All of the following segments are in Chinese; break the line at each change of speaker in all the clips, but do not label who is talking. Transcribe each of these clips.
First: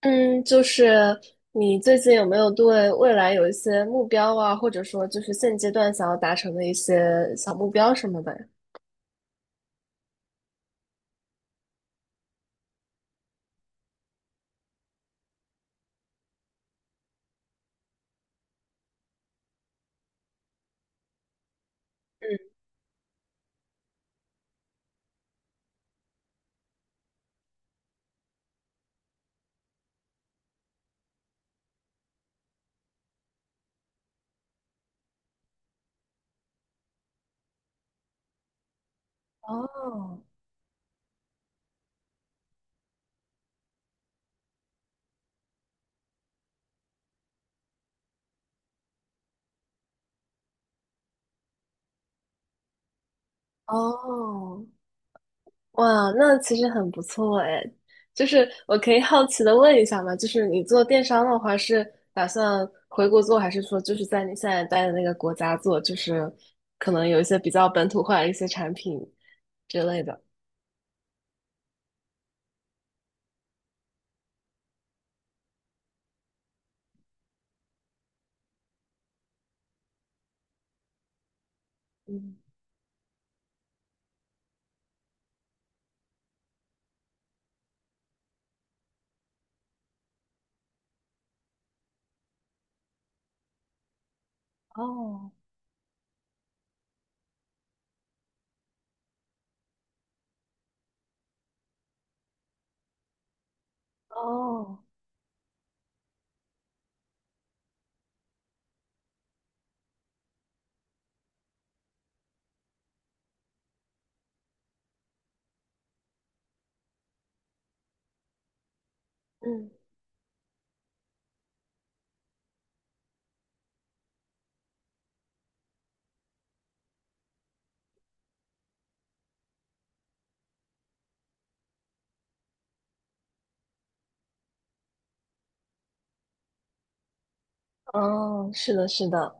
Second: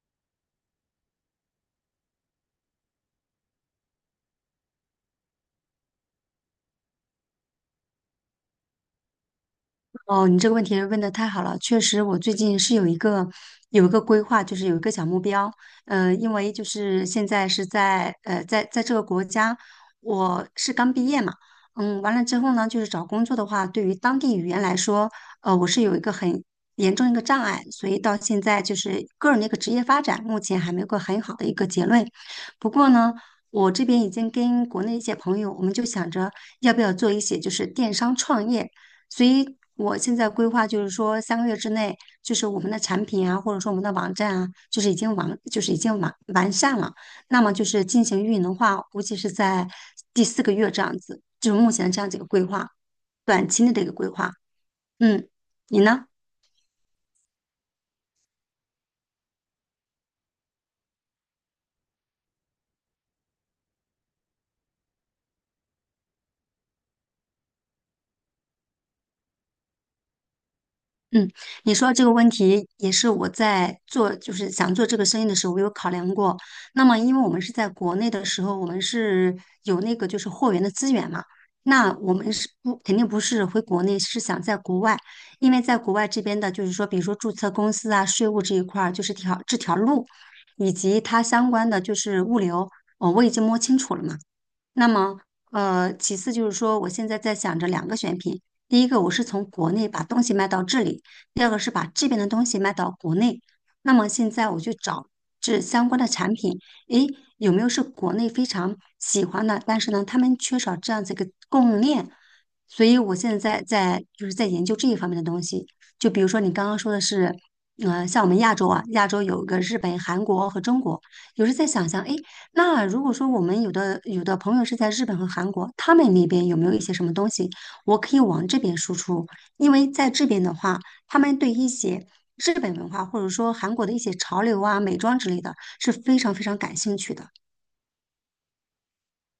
嗯，就是你最近有没有对未来有一些目标啊，或者说就是现阶段想要达成的一些小目标什么的呀？
哦，你这个问题问的太好了，确实，我最近是有一个规划，就是有一个小目标。因为就是现在是在这个国家，我是刚毕业嘛。完了之后呢，就是找工作的话，对于当地语言来说，我是有一个很严重一个障碍，所以到现在就是个人的一个职业发展，目前还没有个很好的一个结论。不过呢，我这边已经跟国内一些朋友，我们就想着要不要做一些就是电商创业。所以我现
哦
在规划就是说，3个月之内，就是我们的产品啊，或者说我们的网站啊，就是已经完善了。那么就是进行运营的话，估计是在第四个月这样子，就是目前这样子一个规划，短期内的一个规划。
哦，
嗯，你呢？
哇，那其实很不错哎。就是我可以好奇的问一下吗？就是你做电商的话，是打算回国做，还是说就是在你现在待的那个国家做？就是可能有一些比较本土化的一些产品之类的。
嗯，你说这个问题也是我在做，就是想做这个生意的时候，我有考量过。那么，因为我们是在国内的时候，我们是有那个就是货源的资源嘛，那我们
嗯，
是不肯定不是回国内，是想在国外，因为在国外这边的，就是说，比如说注册公司啊、税务这一块儿，就是这条路，以及它相关的就是物流，哦，我已经摸清楚了嘛。那么，
哦
其次就是说，我现在在想着两个选品，第一个我是从国内把东西卖到这里，第二个是把这边的东西卖到国内。那么现在我去
哦。
找这相关的产品，诶，有没有是国内非常喜欢的，但是呢，他们缺少这样子一个供应链，所以我现在在研究这一方面的东西。就比如说你刚刚说的是，像我们亚洲啊，亚洲有一个
嗯，
日本、韩国和中国。有时在想想，哎，那如果说我们有的朋友是在日本和韩国，他们那边有没有一些什么东西，我可以往这边输出？因为在这边的话，他们对一些日本文化或者说韩国的一些潮流啊、美妆之类的是非常非常感兴趣的。
哦，是的，是的，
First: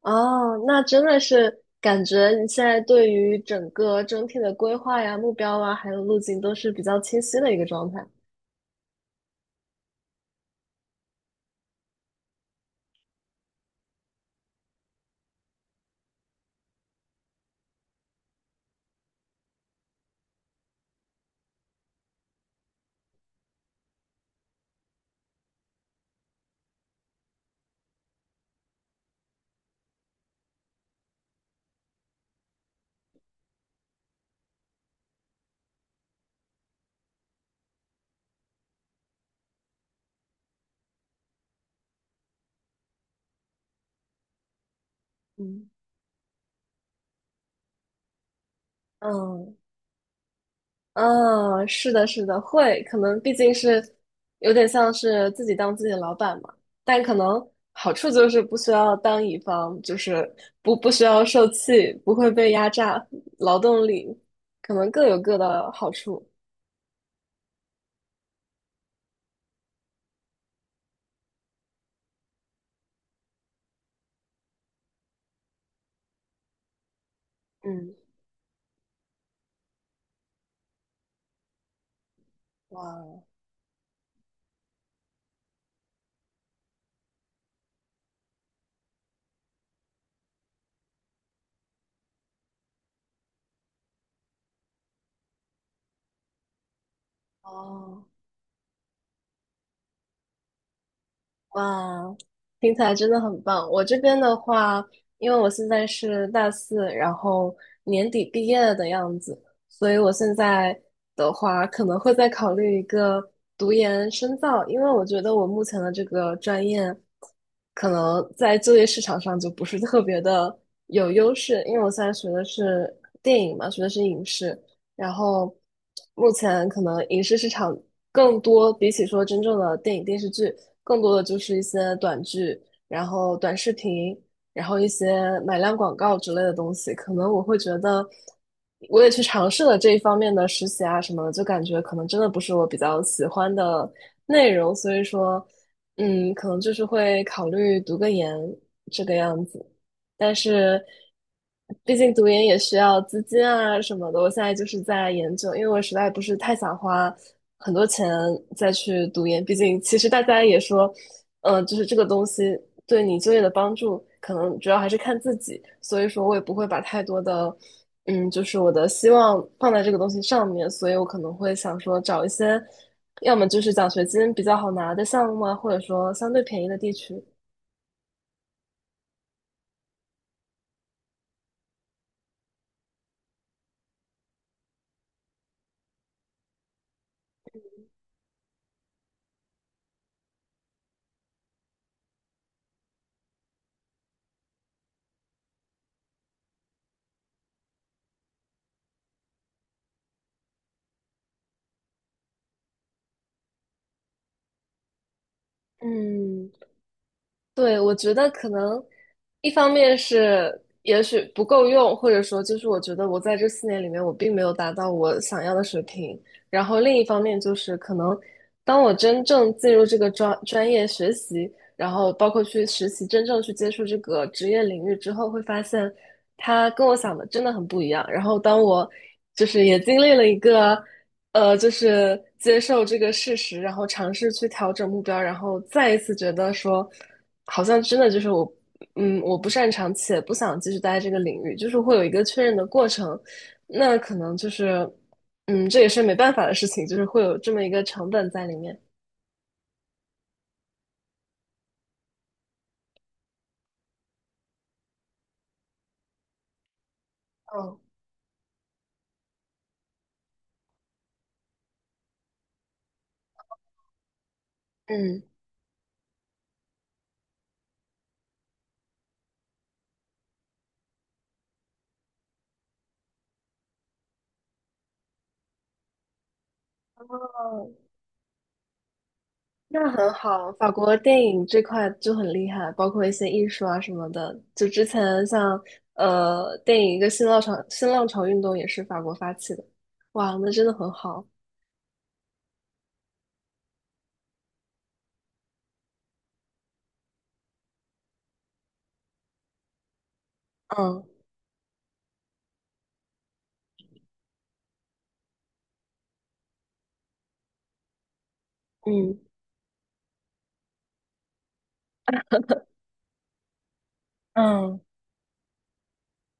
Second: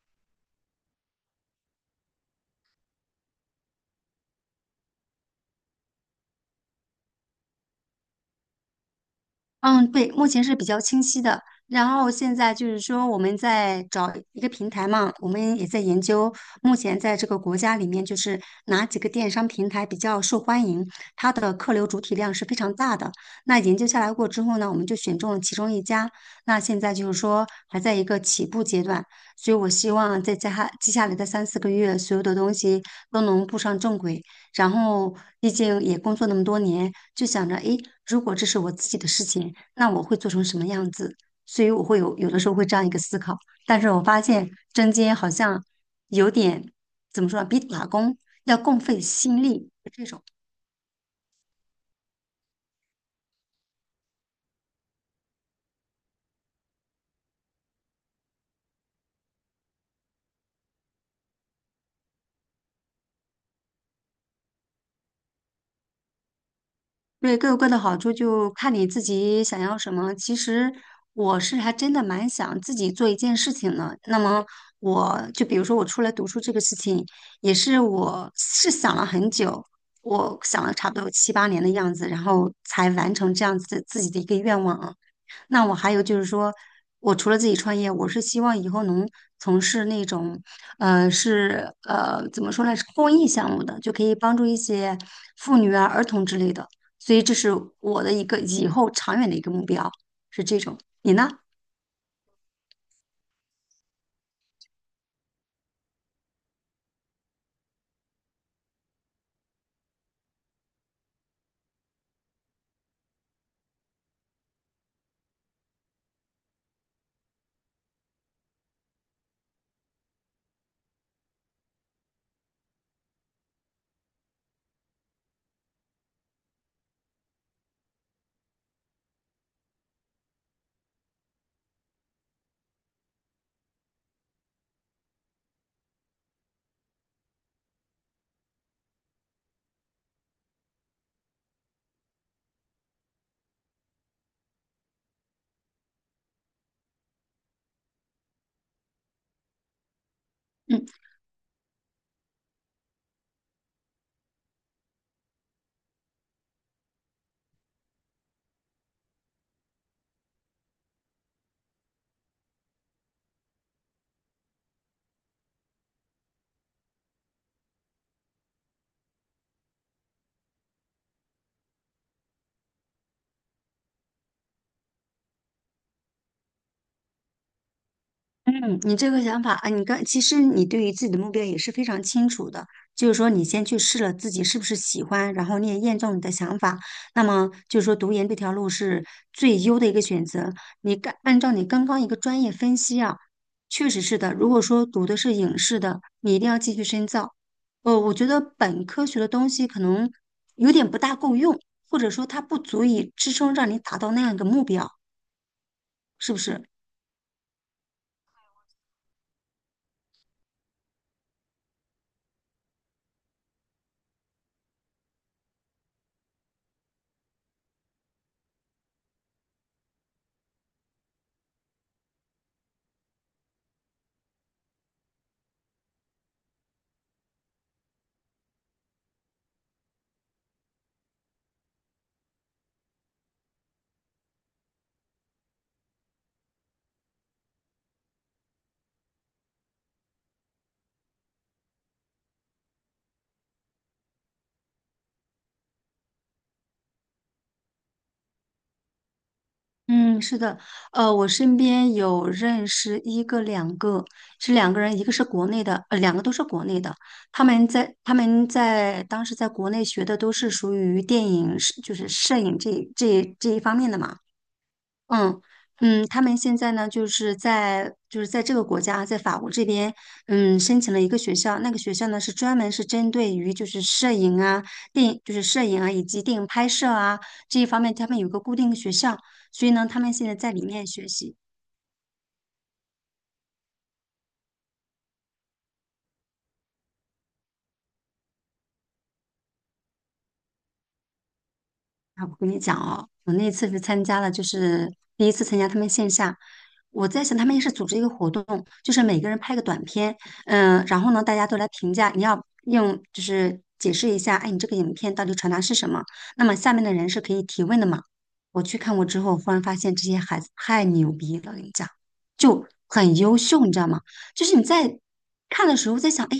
哦，那真的是感觉你现在对于整个整体的规划呀、目标啊，还有路径都是比较清晰的一个状态。
嗯，对，目前是比较清晰的。然后现在就是说，我们在找一个平台嘛，我们也在研究，目前在这个国家里面，就是哪几个电商平台比较受欢迎，它的客流主体量是非常大的。那研究下来过之后呢，我们就选中了其中一家。那现在就是说还在一个起步阶段，所以我希望在接下来的3、4个月，所有的东西都能步上正轨。然后，毕竟也工作那么多年，就想着，诶，如果这是我自己的事情。那我会做成什么样子？所以我会有的时候会这样一个思考，但是我发现针尖好像
嗯
有点怎么说呢，比打工要更费心
嗯，
力这种。
哦，是的，是的，会，可能毕竟是有点像是自己当自己的老板嘛，但可能好处就是不需要当乙方，就是不需要受气，不会被压榨，劳动力可能各有各的好处。
对，各有各的好处，就看你自己想要什么。其实我是还真的蛮想自己做一件事情的。那么我就比如说我出来读书这个事情，也是
嗯，
我是想了很久，我想了差不多有7、8年的样子，然后才
哇，
完成这样子自己的一个愿望啊。那我还有就是说，我除了自己创业，我是希望以后能从事那种，怎么说呢，是公益项目的，就可以帮助一些妇女啊、儿童之类的。所以这是我
哦。
的一个以后长远的一个目标，是这种。你呢？
哇，听起来真的很棒。我这边的话，因为我现在是大四，然后年底毕业的样子，所以我现在的话可能会再考虑一个读研深造，因为我觉得我目前的这个专业可能在就业市场上就不是特别的有优势，因为我现在学的是电影嘛，学的是影视，然后目前可能影视市场更多，比起说真正的电影电视剧，更多的就是一些短剧，然后短视频，然后一些买量广告之类的东西。可能我会觉得，我也去尝试了这一方面的实习啊什么的，就感觉可能真的不是我比较喜欢的内容，所以说，嗯，可能就是会考虑读个研这个样子。但是
嗯。
毕竟读研也需要资金啊什么的。我现在就是在研究，因为我实在不是太想花很多钱再去读研。毕竟其实大家也说，嗯、就是这个东西对你就业的帮助，可能主要还是看自己。所以说我也不会把太多的，嗯，就是我的希望放在这个东西上面。所以我可能会想说找一些。要么就是奖学金比较好拿的项目啊，或者说相对便宜的地区。
嗯，你这个想法啊，其实你对于自己的目标也是非常清楚的，就是说你先去试了自己是不是喜欢，然后你也验证你的想法，那么就是说读研这条路是最优的一个选择。按照你刚刚一个专业分析啊，确实是的。如果说读的是影视的，你一定要继续深造。我觉得本科学的东西可能有点不大够用，或者说它不足以支撑让你达到那样一个目标，是不
嗯，
是？
对，我觉得可能一方面是也许不够用，或者说就是我觉得我在这四年里面我并没有达到我想要的水平。然后另一方面就是可能当我真正进入这个专业学习，然后包括去实习，真正去接触这个职业领域之后，会发现它跟我想的真的很不一样。然后当我就是也经历了一个，就是接受这个事实，然后尝试去调整目标，然后再一次觉得说，好像真的就是我，嗯，我不擅长且不想继续待在这个领域，就是会有一个确认的过程。那可能就是，嗯，这也是没办法的事情，就是会有这么一个成本在里面。
嗯，是的，我身边有认识一个两个，是两个人，一个是国内的，两个都是国内的。他们
嗯。
在他们在当时在国内学的都是属于电影，就是摄影这一方面的嘛。
嗯。
嗯他们现在呢，就是在这个国家，在法国这边，申请了一个学校，那个学校呢是专门是针对于就是摄影啊、电影就是摄影啊以及电影拍摄啊这一方面，他们有个固定的学校，所以呢，
那
他
很
们现在
好，
在里
法
面
国
学
电
习。
影这块就很厉害，包括一些艺术啊什么的。就之前像电影一个新浪潮运动也是法国发起的，哇，那真的很好。
啊，我跟你讲哦，我那次是参加了，就是第一次参加他们线下。我在想，他们也是组织一个活动，就是每个人拍个短片，然
嗯
后呢，大家都来评价，你要用就是解释一下，哎，你这个影片到底传达是什么？那么下面的人是可以提问的嘛？我去看过
嗯
之后，忽然发现这些孩子太牛逼了，我跟你讲，就很优秀，你知道吗？就是你
嗯
在看的时候在想，哎，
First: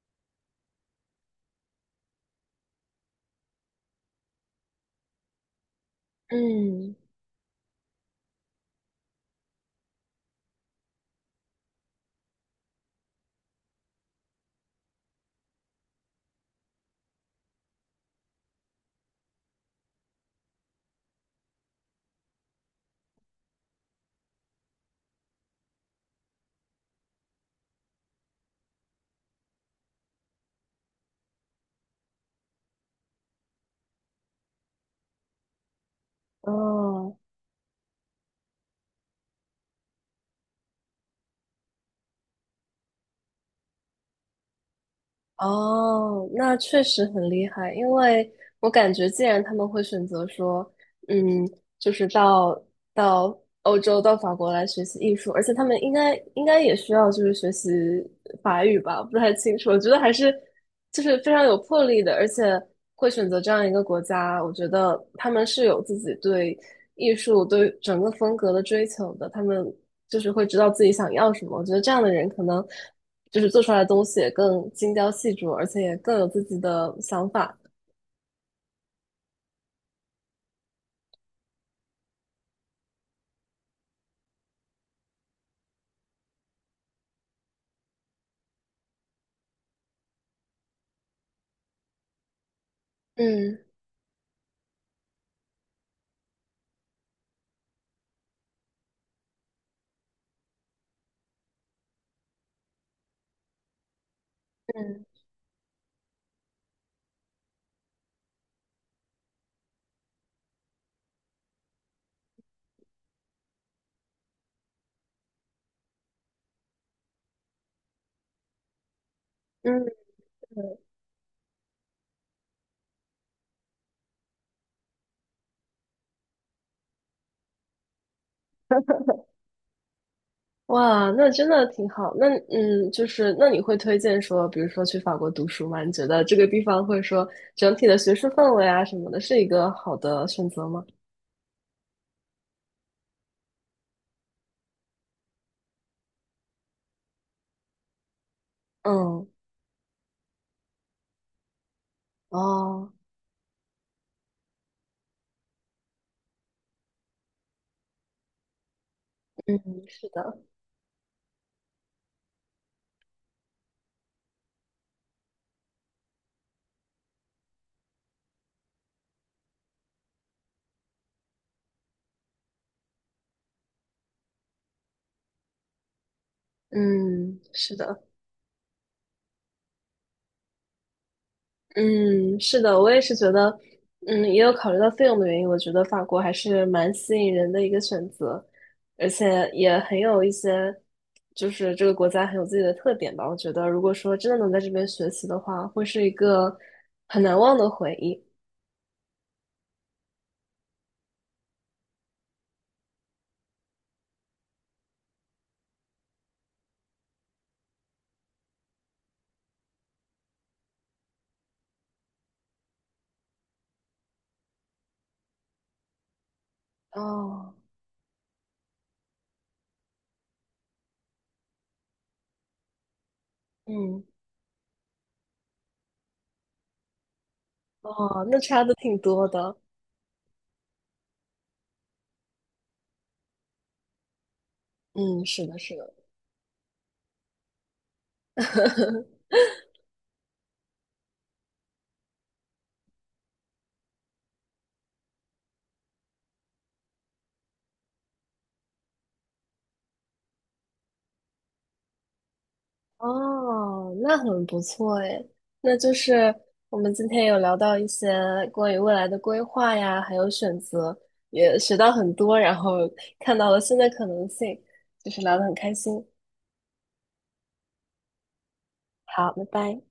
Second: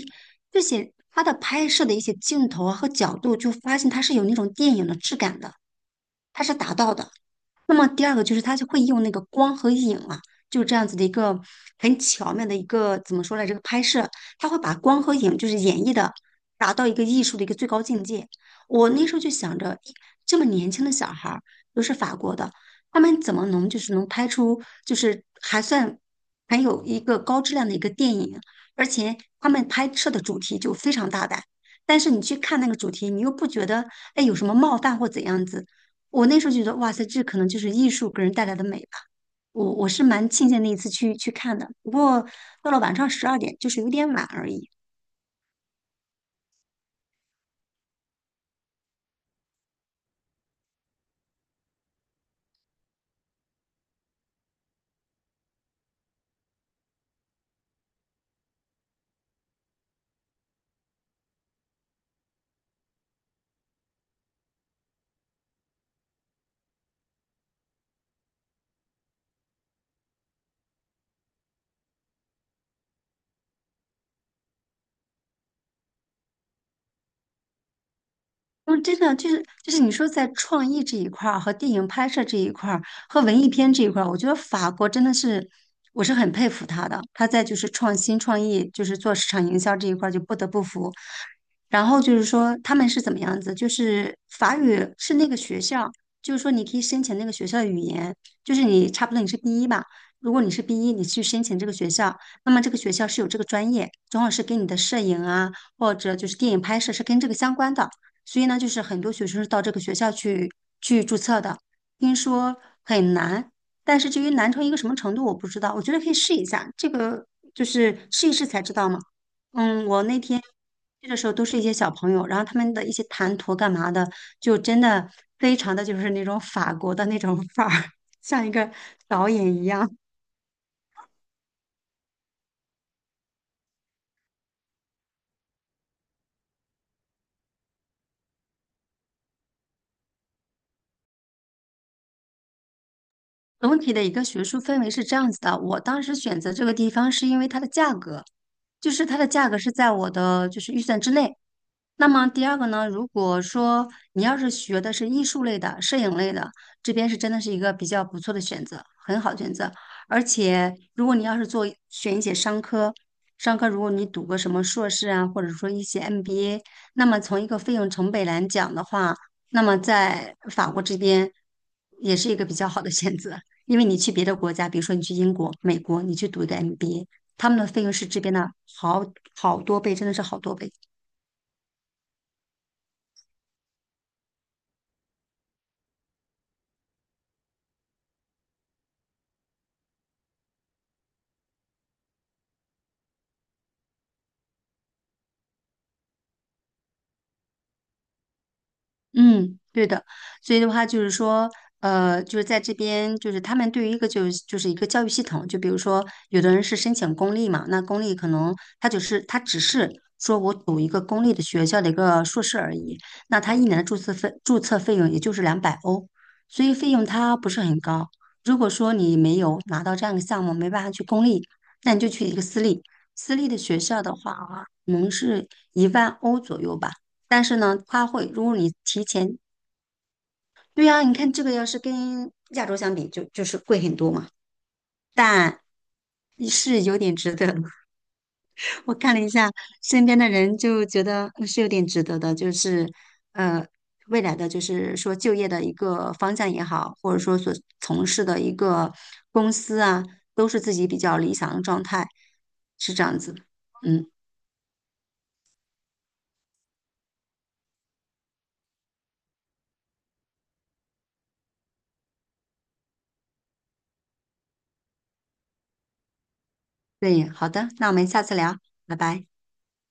这些他的拍摄的一些镜头啊和角度，就发现他是有那种电影的质感的。它是达到
嗯，
的。那么第二个就是他就会用那个光和影啊，就是这样子的一个很巧妙的一个怎么说来这个拍摄，他会把光和影就是演绎的达到一个艺术的一个最高境界。我那时候就想着，诶这么年轻的小孩儿，又是法国的，他们怎么能就是能拍出就是还算很有一个高质量的一个电影，而且他们拍摄的主题就非常大胆。但是你去看那个主题，你又不觉得哎有什么冒犯或怎样子，我那时候觉得，哇塞，
哦。
这可能就是艺术给人带来的美吧。我是蛮庆幸那一次去看的，不过到了晚上12点，就是有点晚而已。
哦，那确实很厉害，因为我感觉，既然他们会选择说，嗯，就是到欧洲、到法国来学习艺术，而且他们应该也需要就是学习法语吧，不太清楚。我觉得还是就是非常有魄力的，而且会选择这样一个国家，我觉得他们是有自己对艺术对整个风格的追求的，他们就是会知道自己想要什么。我觉得这样的人可能就是做出来的东西也更精雕细琢，而且也更有自己的想法。
嗯，真的就是你说在创意这一块儿和电影拍摄这一块儿和文艺片这一块儿，我觉得法国真的是我是很佩服他的。他在就是创新创意，就是做市场营销这一块儿就不得不服。然后就是说他们是怎么样子，
嗯
就是法语是那个学校，就是说你可以申请那个学校的语言，就是你差不多你是 B 一吧，如果你是 B 一，你去申请这个学校，那么这个学校是有这个专业，正好是跟你的摄
嗯
影啊或者就是电影拍摄是跟这个相关的。所以呢，就是很多学生是到这个学校去注册的。听说很难，但是至于难成一个什么程度，我不知道。我觉得可以试一下，这个就是试一试才知道嘛。
嗯，
我那天去的时候都是一些小朋友，然后他们的一些谈吐干嘛的，就真的非常的就是那种法国的那种 范儿，像一个导演一样。
哇，那真的挺好。那嗯，就是那你会推荐说，比如说去法国读书吗？你觉得这个地方会说整体的学术氛围啊什么的，是一个好的选择吗？
总体的一个学术氛围是这样子的，我当时选择这个地方是因为它的价格，就是它
嗯，
的价格是在我的就是预算之内，那么第二个呢，
哦，
如果说你要是学的是艺术类的、摄影类的，这边是真的是一个比较不错的选择，很好的选择。
嗯，是
而
的，
且，如果你要是选一些商科，商科如果你读个什么硕士啊，或者说一些 MBA,那么从一个费用成本来讲的话，那么在法国这边也是一个比较好的选择，因为你去别的国家，比如说你去英国、美国，你去读一个 MBA,
嗯，
他们的
是
费用是
的。
这边的好好多倍，真的是好多倍。
嗯，是的，我也是觉得，嗯，也有考虑到费用的原因，我觉得法国还是蛮吸引人的一个选择，而且也很有一些，就是这个国家很有自己的特点吧。我觉得，如果说真的能在这边学习的话，会是一个很难忘的回忆。
嗯，对的，所以的话就是说，就是在这边，就是他们对于一个就是一个教育系统，就比如说，有的人是申请公立嘛，那公立可能他只是说我读一个公立的学校的一个硕士而已，那他一年的注册费用也就是200欧，所以费用它不
哦，
是很高。如果说你没有拿到这样一个项目，没办法去公立，那你就去一个私立，私立的学校
嗯，
的话啊，可能是1万欧左右吧。但是呢，它
哦，
会
那
如果
差
你
的挺
提
多
前，
的。
对呀，你看这个要是跟亚洲相比就，就是贵很多嘛，
嗯，是的，
但
是的。
是有点值得。我 看了一下身边的人，就觉得是有点值得的，就是呃，未来的就是说就业的一个方向也好，或者说所从事的一个公司啊，都是自己比较理想的状态，是这样子。
哦，
嗯，
那很不错诶。那就是我们今天有聊到一些关于未来的规划呀，还有选择，也学到很多，然后看到了新的可能性，就是聊得很开心。
对，好的，那我们下次聊，拜拜。
好，拜拜。